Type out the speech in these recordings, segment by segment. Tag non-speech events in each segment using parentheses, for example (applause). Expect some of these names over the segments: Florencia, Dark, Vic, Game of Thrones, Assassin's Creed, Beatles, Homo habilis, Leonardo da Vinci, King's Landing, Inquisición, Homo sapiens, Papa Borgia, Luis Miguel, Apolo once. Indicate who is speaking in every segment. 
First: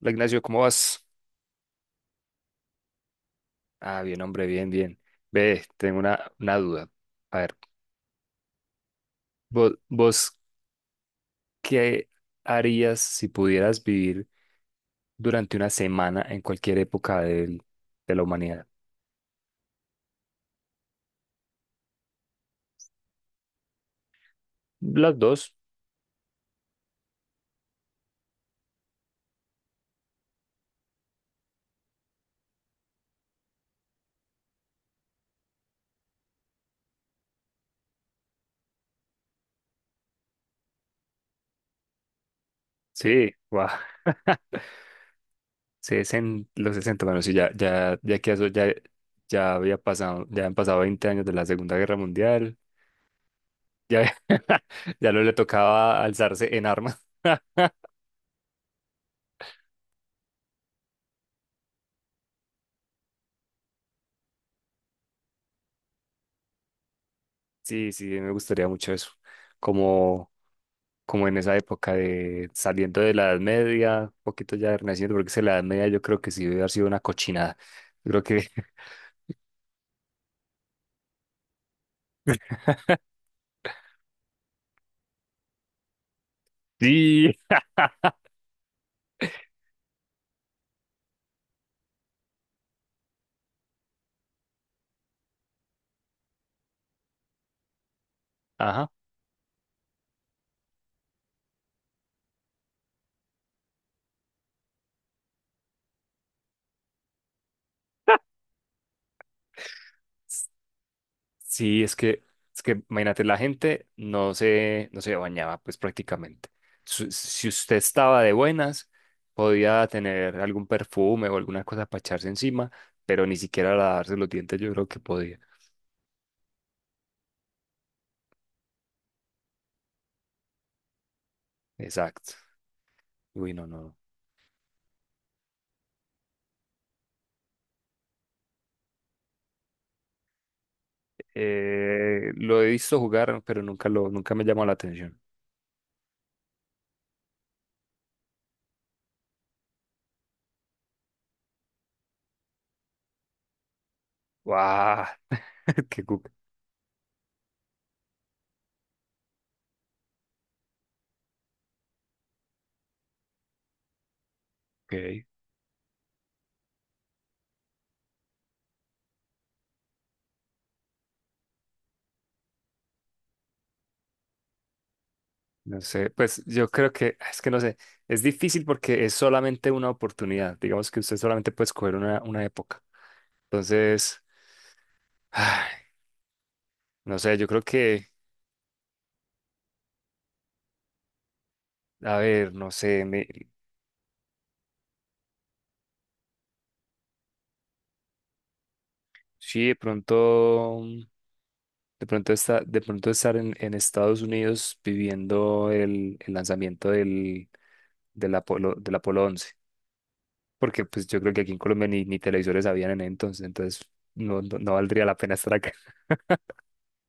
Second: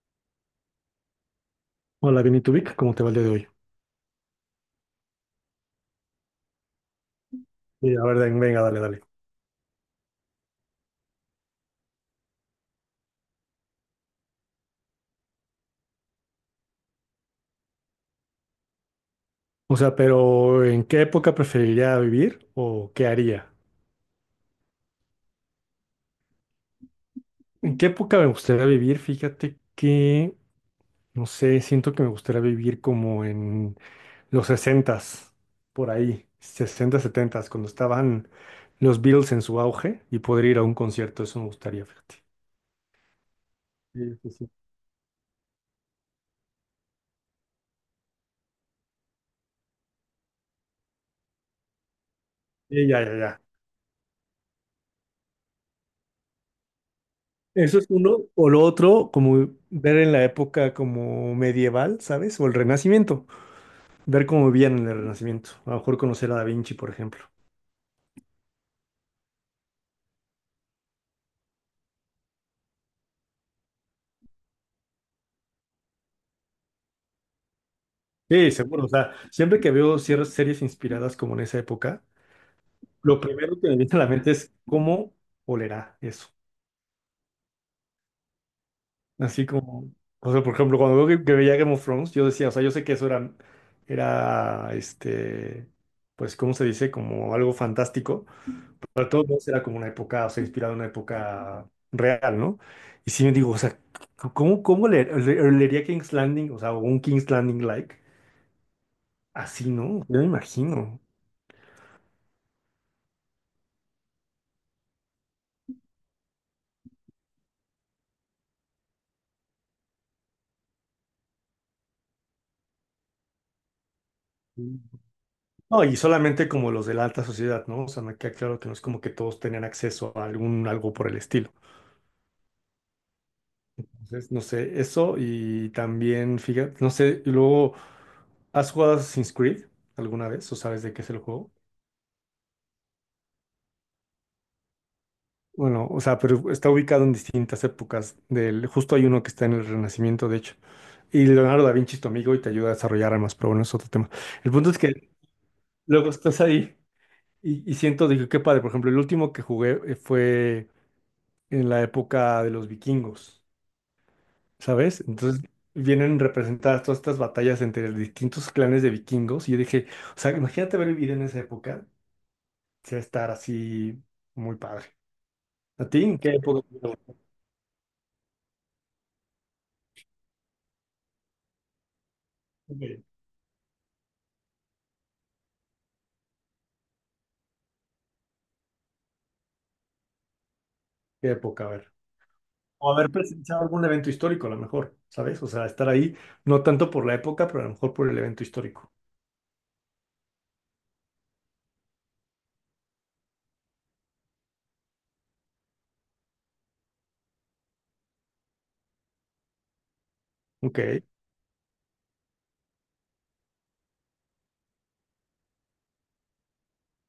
Speaker 1: Hola, Ignacio, ¿cómo vas?
Speaker 2: Hola, Vic, ¿cómo te va el día de hoy?
Speaker 1: Ah, bien, hombre, bien, bien. Ve, tengo una duda. A ver,
Speaker 2: Venga, dale, dale.
Speaker 1: vos, ¿qué harías si pudieras vivir durante una semana en cualquier época de la humanidad?
Speaker 2: O sea, pero ¿en qué época preferiría vivir o qué haría?
Speaker 1: Las dos.
Speaker 2: ¿En qué época me gustaría vivir? Fíjate que, no sé, siento que me gustaría vivir como en los sesentas, por ahí, 60, 70, cuando estaban los Beatles en su auge y poder ir a un concierto. Eso me gustaría, fíjate.
Speaker 1: Sí, guau.
Speaker 2: Sí, sí, sí.
Speaker 1: Los 60, bueno, sí, ya, ya, ya que eso ya había pasado, ya han pasado 20 años de la Segunda Guerra Mundial,
Speaker 2: Sí, ya, ya, ya.
Speaker 1: ya, (laughs) ya no le tocaba alzarse en armas. (laughs)
Speaker 2: Eso es uno. O lo otro, como ver en la época como medieval, ¿sabes? O el Renacimiento. Ver cómo vivían en el Renacimiento. A lo mejor conocer a Da Vinci, por ejemplo.
Speaker 1: Sí, sí, me gustaría mucho eso. Como como en esa época de saliendo de la Edad Media, un poquito ya Renacimiento, porque es que la Edad Media yo creo que sí debe haber sido una cochinada. Yo creo que
Speaker 2: Sí, seguro. O sea, siempre que veo ciertas series inspiradas como en esa época, lo primero que me viene a la mente es cómo olerá eso.
Speaker 1: (laughs) sí,
Speaker 2: Así como, o sea, por ejemplo, cuando veo que veía Game of Thrones, yo decía, o sea, yo sé que eso era, pues, ¿cómo se dice? Como algo fantástico.
Speaker 1: ajá.
Speaker 2: Pero de todos modos era como una época, o sea, inspirada en una época real, ¿no? Y sí me digo, o sea, ¿cómo, leería King's Landing? O sea, o un King's Landing like. Así, ¿no? Yo me imagino.
Speaker 1: Sí, es que imagínate, la gente no se bañaba, pues prácticamente. Si usted estaba de buenas, podía tener algún perfume o alguna cosa para echarse encima, pero ni siquiera lavarse los dientes yo creo que podía.
Speaker 2: No, y solamente como los de la alta sociedad, ¿no? O sea, me queda claro que no es como que todos tenían acceso a algún algo por el estilo.
Speaker 1: Exacto. Uy, no, no. No.
Speaker 2: Entonces, no sé, eso y también, fíjate, no sé, y luego, ¿has jugado Assassin's Creed alguna vez o sabes de qué es el juego?
Speaker 1: Lo he visto jugar, pero nunca me llamó la atención.
Speaker 2: Bueno, o sea, pero está ubicado en distintas épocas del, justo hay uno que está en el Renacimiento, de hecho. Y Leonardo da Vinci es tu amigo y te ayuda a desarrollar armas, pero bueno, es otro tema. El punto es
Speaker 1: ¡Guau!
Speaker 2: que
Speaker 1: (laughs) ¡Qué
Speaker 2: luego
Speaker 1: cuca!
Speaker 2: estás ahí. Y siento, dije, qué padre. Por ejemplo, el último que jugué fue en la época de los vikingos, ¿sabes?
Speaker 1: Ok.
Speaker 2: Entonces vienen representadas todas estas batallas entre distintos clanes de vikingos. Y yo dije, o sea, imagínate haber vivido en esa época. Sí, estar así muy padre.
Speaker 1: No
Speaker 2: ¿A ti?
Speaker 1: sé,
Speaker 2: ¿En qué
Speaker 1: pues
Speaker 2: época?
Speaker 1: es que no sé, es difícil porque es solamente una oportunidad. Digamos que usted solamente puede escoger una época.
Speaker 2: ¿Qué
Speaker 1: Entonces, ay, no sé, yo creo que,
Speaker 2: época? A ver.
Speaker 1: a ver, no
Speaker 2: O
Speaker 1: sé,
Speaker 2: haber
Speaker 1: me,
Speaker 2: presenciado algún evento histórico, a lo mejor, ¿sabes? O sea, estar ahí, no tanto por la época, pero a lo mejor por el evento histórico.
Speaker 1: sí, de pronto, de pronto estar en Estados Unidos viviendo el lanzamiento del Apolo, del Apolo 11, porque
Speaker 2: Ok.
Speaker 1: pues yo creo que aquí en Colombia ni, ni televisores habían en ese entonces, entonces no, no, no valdría la pena estar acá.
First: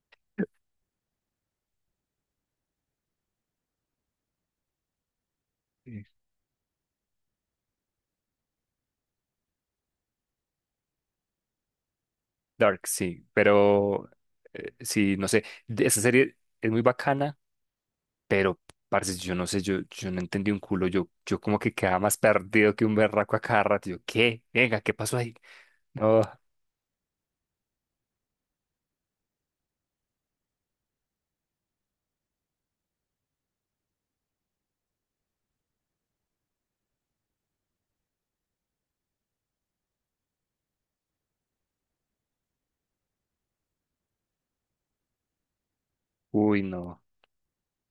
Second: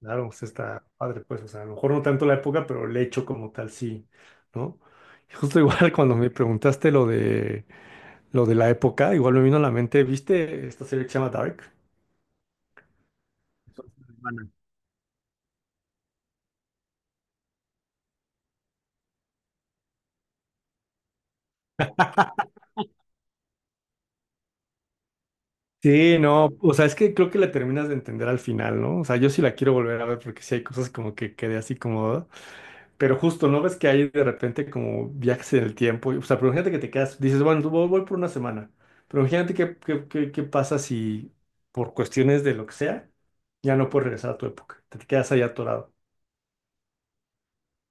Speaker 2: Claro, pues está padre, pues, o sea, a lo mejor no tanto la época, pero el hecho como tal sí, ¿no? Y justo igual (laughs) cuando me preguntaste lo de la época, igual me vino a la mente, ¿viste esta serie que se llama Dark?
Speaker 1: Dark, sí, pero
Speaker 2: Bueno,
Speaker 1: sí, no sé, esa serie es muy bacana, pero parce, yo no sé, yo no entendí un culo, yo como que quedaba más perdido que un berraco a cada rato, yo, ¿qué? Venga, ¿qué pasó ahí?
Speaker 2: sí,
Speaker 1: No,
Speaker 2: no, o sea, es que creo que la terminas de entender al final, ¿no? O sea, yo sí la quiero volver a ver porque sí hay cosas como que quedé así como... "Ah". Pero justo, ¿no ves que hay de repente como viajes en el tiempo? O sea, pero imagínate que te quedas, dices, bueno, tú voy por una semana, pero imagínate qué pasa si por cuestiones de lo que sea, ya no puedes regresar a tu época, te quedas ahí atorado.
Speaker 1: uy, no,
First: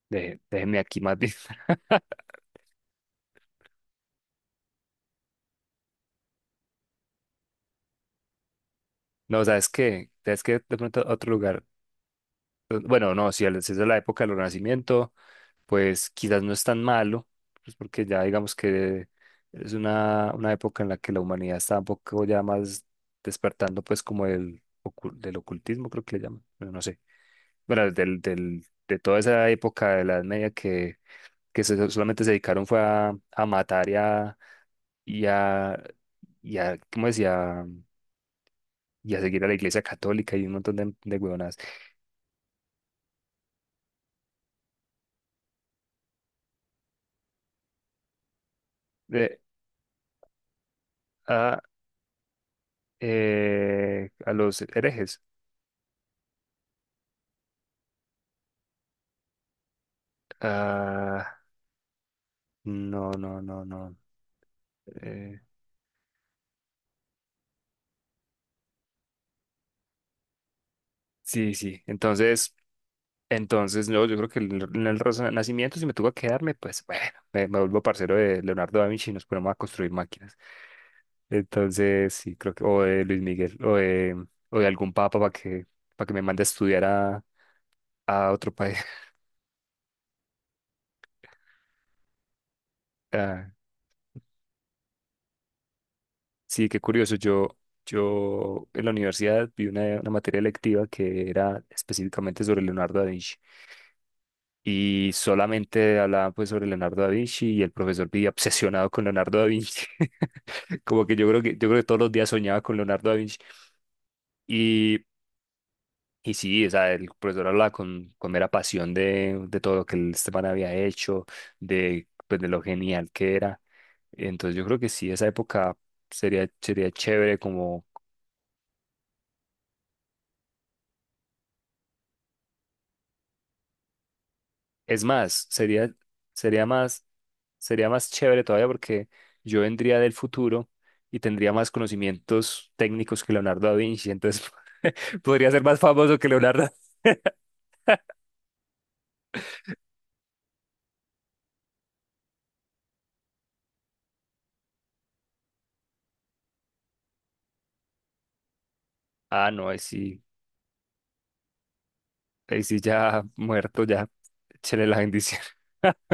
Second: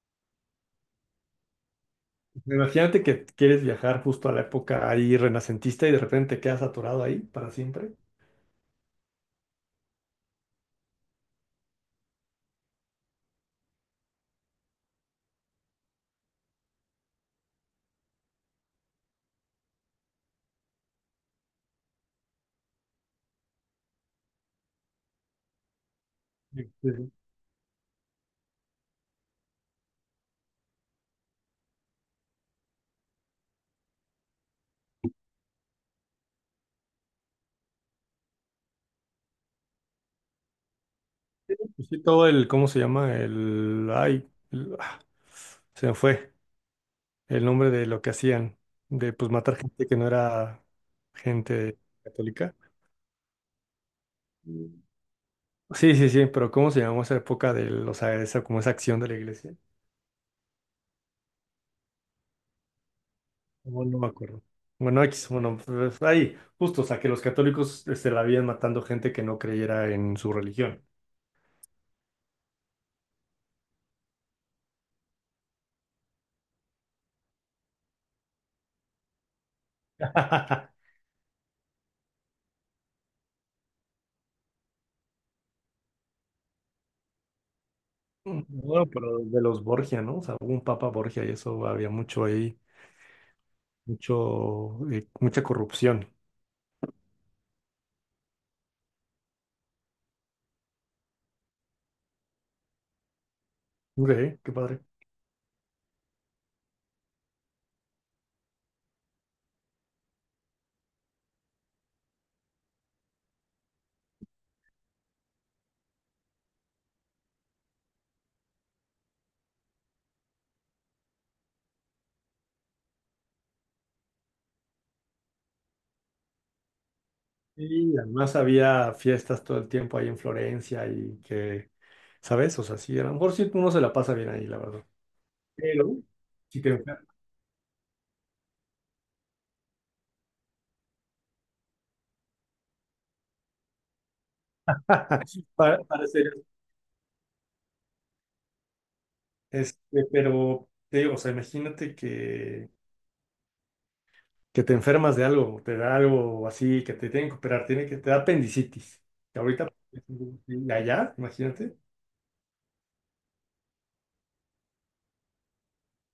Speaker 1: déjeme aquí más bien. (laughs)
Speaker 2: Imagínate que quieres viajar justo a la época ahí renacentista y de repente te quedas atorado ahí para siempre.
Speaker 1: No, ¿sabes qué? ¿Sabes qué? De pronto otro lugar pues, bueno, no, si es de la época del Renacimiento, pues quizás no es tan malo, pues porque ya digamos que es una época en la que la humanidad está un poco ya más despertando, pues como del ocultismo, creo que le llaman,
Speaker 2: Sí,
Speaker 1: bueno, no
Speaker 2: sí,
Speaker 1: sé.
Speaker 2: sí.
Speaker 1: Bueno, de toda esa época de la Edad Media que, solamente se dedicaron fue a matar y a, y a, ¿cómo decía? Y a seguir a la Iglesia Católica y un montón de huevonadas.
Speaker 2: Pues sí, todo el, ¿cómo se llama? El, ay, el- ah, Se me fue el nombre de lo que hacían, de pues
Speaker 1: Eh,
Speaker 2: matar gente que no era
Speaker 1: ah,
Speaker 2: gente católica.
Speaker 1: a los
Speaker 2: Mm.
Speaker 1: herejes.
Speaker 2: Sí, sí, sí, pero ¿cómo se llamó esa época, o sea, esa, como esa acción de la iglesia?
Speaker 1: Ah, no, no, no,
Speaker 2: No,
Speaker 1: no.
Speaker 2: no me acuerdo. Bueno, X,
Speaker 1: Eh,
Speaker 2: bueno, pues, ahí, justo, o sea, que los católicos se la habían matando gente que no creyera en su religión.
Speaker 1: sí, sí. Entonces, no, yo creo que en el Renacimiento, si me tuvo que quedarme, pues bueno, me vuelvo parcero de Leonardo da Vinci y nos ponemos a construir máquinas.
Speaker 2: (laughs)
Speaker 1: Entonces, sí, creo que, o de Luis Miguel, o de algún papa para que me mande a estudiar a otro país.
Speaker 2: Bueno, pero de los Borgia, ¿no? O sea, hubo un Papa Borgia y eso había mucho ahí,
Speaker 1: (laughs)
Speaker 2: mucho, mucha corrupción.
Speaker 1: Sí, qué curioso. Yo en la universidad vi una materia electiva que era específicamente sobre Leonardo da Vinci
Speaker 2: Ok, qué padre.
Speaker 1: y solamente hablaban pues sobre Leonardo da Vinci y el profesor vivía obsesionado con Leonardo da Vinci. (laughs) Como que yo creo que todos los días soñaba con Leonardo da Vinci y y sí, o sea, el profesor hablaba con mera pasión de todo lo que el Esteban había hecho, de pues de lo genial que era. Entonces yo creo que sí, esa época sería chévere como.
Speaker 2: Y además había fiestas todo el tiempo ahí en Florencia y que, ¿sabes? O sea, sí, a lo mejor sí uno se la pasa bien ahí, la verdad.
Speaker 1: Es más,
Speaker 2: Pero, sí
Speaker 1: sería
Speaker 2: te
Speaker 1: más, sería más chévere todavía porque yo vendría del futuro y tendría más conocimientos técnicos que Leonardo da Vinci, entonces (laughs) podría
Speaker 2: (laughs)
Speaker 1: ser más
Speaker 2: para
Speaker 1: famoso que
Speaker 2: ser,
Speaker 1: Leonardo.
Speaker 2: este, pero te digo, o sea, imagínate que te enfermas de algo, te da algo así, que te tienen que operar, tiene que, te da apendicitis. Que
Speaker 1: Ah, no,
Speaker 2: ahorita, y allá, imagínate.
Speaker 1: ahí sí ya muerto, ya, échale la bendición. (laughs)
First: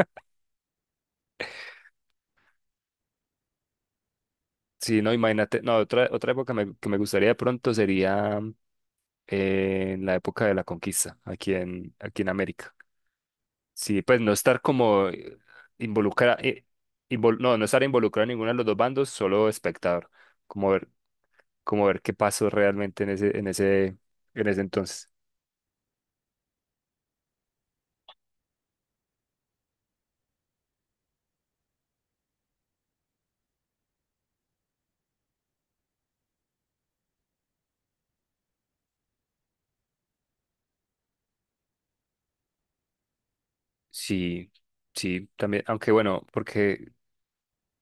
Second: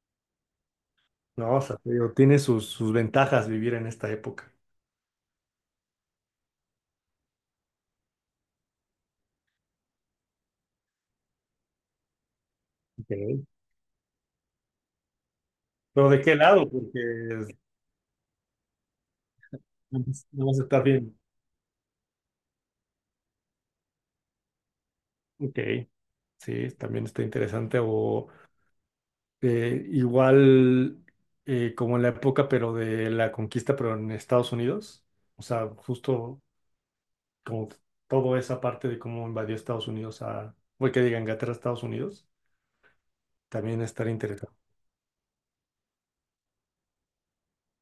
Speaker 2: No, o sea, te digo, tiene sus, sus ventajas vivir en esta época.
Speaker 1: Sí, no, imagínate, no, otra, que me gustaría de pronto sería en la época de la conquista, aquí en América.
Speaker 2: Ok.
Speaker 1: Sí, pues no estar como
Speaker 2: Pero ¿de qué
Speaker 1: involucrado,
Speaker 2: lado? Porque
Speaker 1: no, no estar involucrado en ninguno de los dos bandos, solo espectador,
Speaker 2: es- no vas a
Speaker 1: como
Speaker 2: estar
Speaker 1: ver,
Speaker 2: bien.
Speaker 1: como ver qué pasó realmente en ese, en ese, en ese entonces.
Speaker 2: Ok, sí, también está interesante. O igual Como en la época, pero de la conquista, pero en Estados Unidos. O sea, justo como toda esa parte de cómo invadió Estados Unidos a, voy que diga Inglaterra, a Estados Unidos, también estar
Speaker 1: Sí,
Speaker 2: interesante.
Speaker 1: sí, también, aunque bueno, porque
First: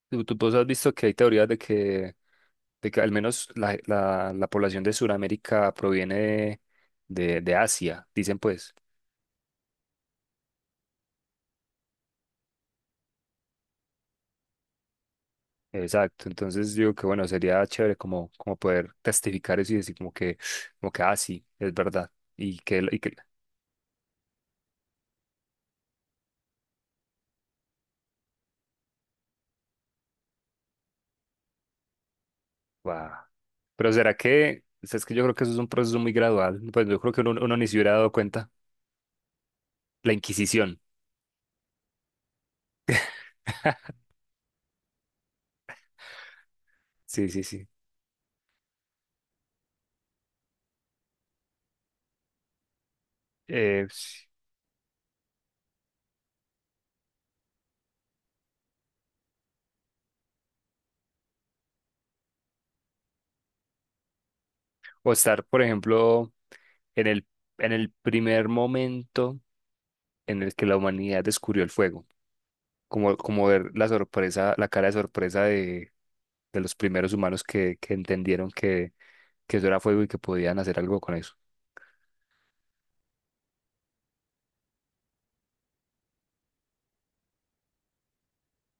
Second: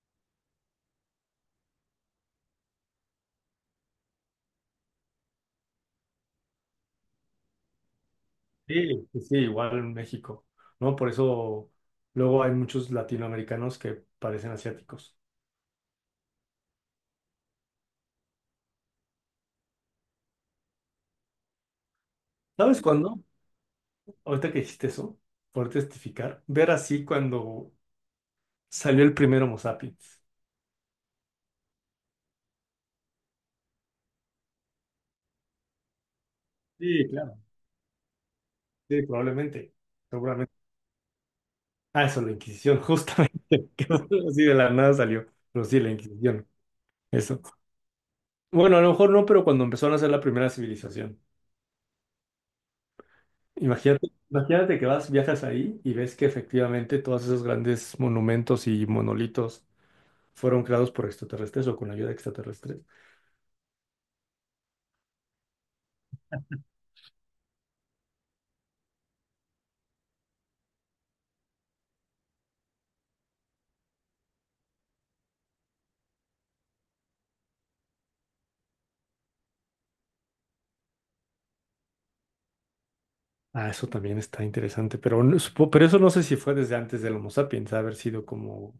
Speaker 1: tú vos has visto que hay teorías de que al menos la población de Sudamérica proviene de Asia, dicen pues.
Speaker 2: Sí, sí, sí, igual en México, ¿no? Por eso luego hay muchos latinoamericanos que parecen asiáticos.
Speaker 1: Exacto, entonces digo que bueno, sería chévere como, como poder testificar eso y decir como que, ah, sí, es verdad,
Speaker 2: ¿Sabes
Speaker 1: y que,
Speaker 2: cuándo? Ahorita que dijiste eso, por testificar, ver así cuando salió el primer Homo sapiens.
Speaker 1: wow. Pero será que, o sea, es que yo creo que eso es un proceso muy gradual, pues yo
Speaker 2: Sí,
Speaker 1: creo que uno,
Speaker 2: claro.
Speaker 1: uno ni se hubiera dado cuenta,
Speaker 2: Sí, probablemente,
Speaker 1: la
Speaker 2: seguramente.
Speaker 1: Inquisición,
Speaker 2: Ah, eso, la Inquisición, justamente. (laughs) Que
Speaker 1: (laughs)
Speaker 2: así de la nada salió. Pero sí, la Inquisición.
Speaker 1: sí,
Speaker 2: Eso.
Speaker 1: sí, sí.
Speaker 2: Bueno, a lo mejor no, pero cuando empezaron a hacer la primera civilización. Imagínate,
Speaker 1: Sí.
Speaker 2: imagínate que vas, viajas ahí y ves que efectivamente todos esos grandes monumentos y monolitos fueron creados por extraterrestres o con ayuda extraterrestre.
Speaker 1: O estar, por ejemplo, en el, en el primer momento en el que la humanidad descubrió el fuego, como ver la sorpresa, la cara de sorpresa de los primeros humanos que entendieron que yo era fuego y que podían hacer algo con eso.
Speaker 2: Ah, eso también está interesante. Pero, no- supo- pero eso no sé si fue desde antes del Homo sapiens, haber sido como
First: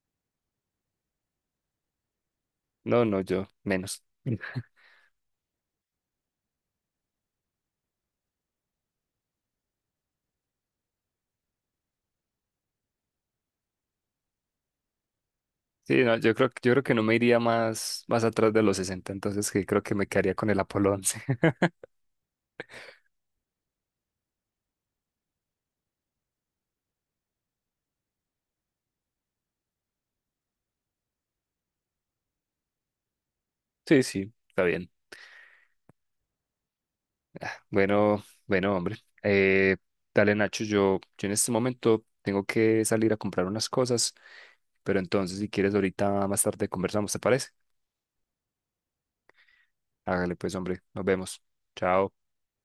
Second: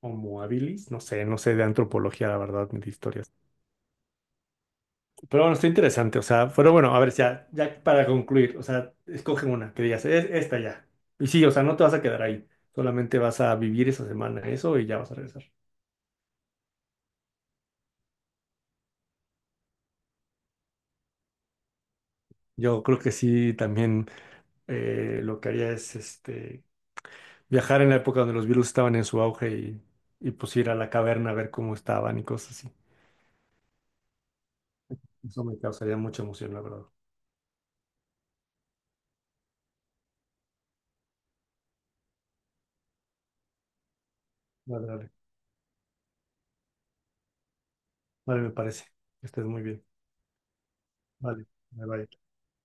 Speaker 2: Homo habilis. No sé, no sé de antropología, la verdad, ni de
Speaker 1: No, no,
Speaker 2: historia.
Speaker 1: yo menos.
Speaker 2: Pero bueno, está interesante. O sea, pero bueno, a ver, ya, ya para concluir, o sea, escoge una que digas, es esta ya. Y sí, o sea, no te vas a quedar ahí. Solamente vas a vivir esa semana eso y ya vas a regresar.
Speaker 1: Sí, no, yo creo que no me iría más atrás de los 60 entonces que creo que me quedaría con el Apolo 11. (laughs)
Speaker 2: Yo creo que sí, también lo que haría es viajar en la época donde los virus estaban en su auge y pues ir a la caverna a ver cómo estaban y cosas así.
Speaker 1: Sí, sí, está bien.
Speaker 2: Eso me causaría mucha emoción, la verdad.
Speaker 1: Bueno, bueno, hombre. Eh, dale, Nacho, yo en este momento tengo que salir a comprar unas cosas,
Speaker 2: Vale,
Speaker 1: pero
Speaker 2: vale.
Speaker 1: entonces si quieres ahorita más tarde conversamos, ¿te parece?
Speaker 2: Vale, me parece. Que estés muy bien.
Speaker 1: Hágale pues, hombre, nos vemos.
Speaker 2: Vale, bye bye.
Speaker 1: Chao.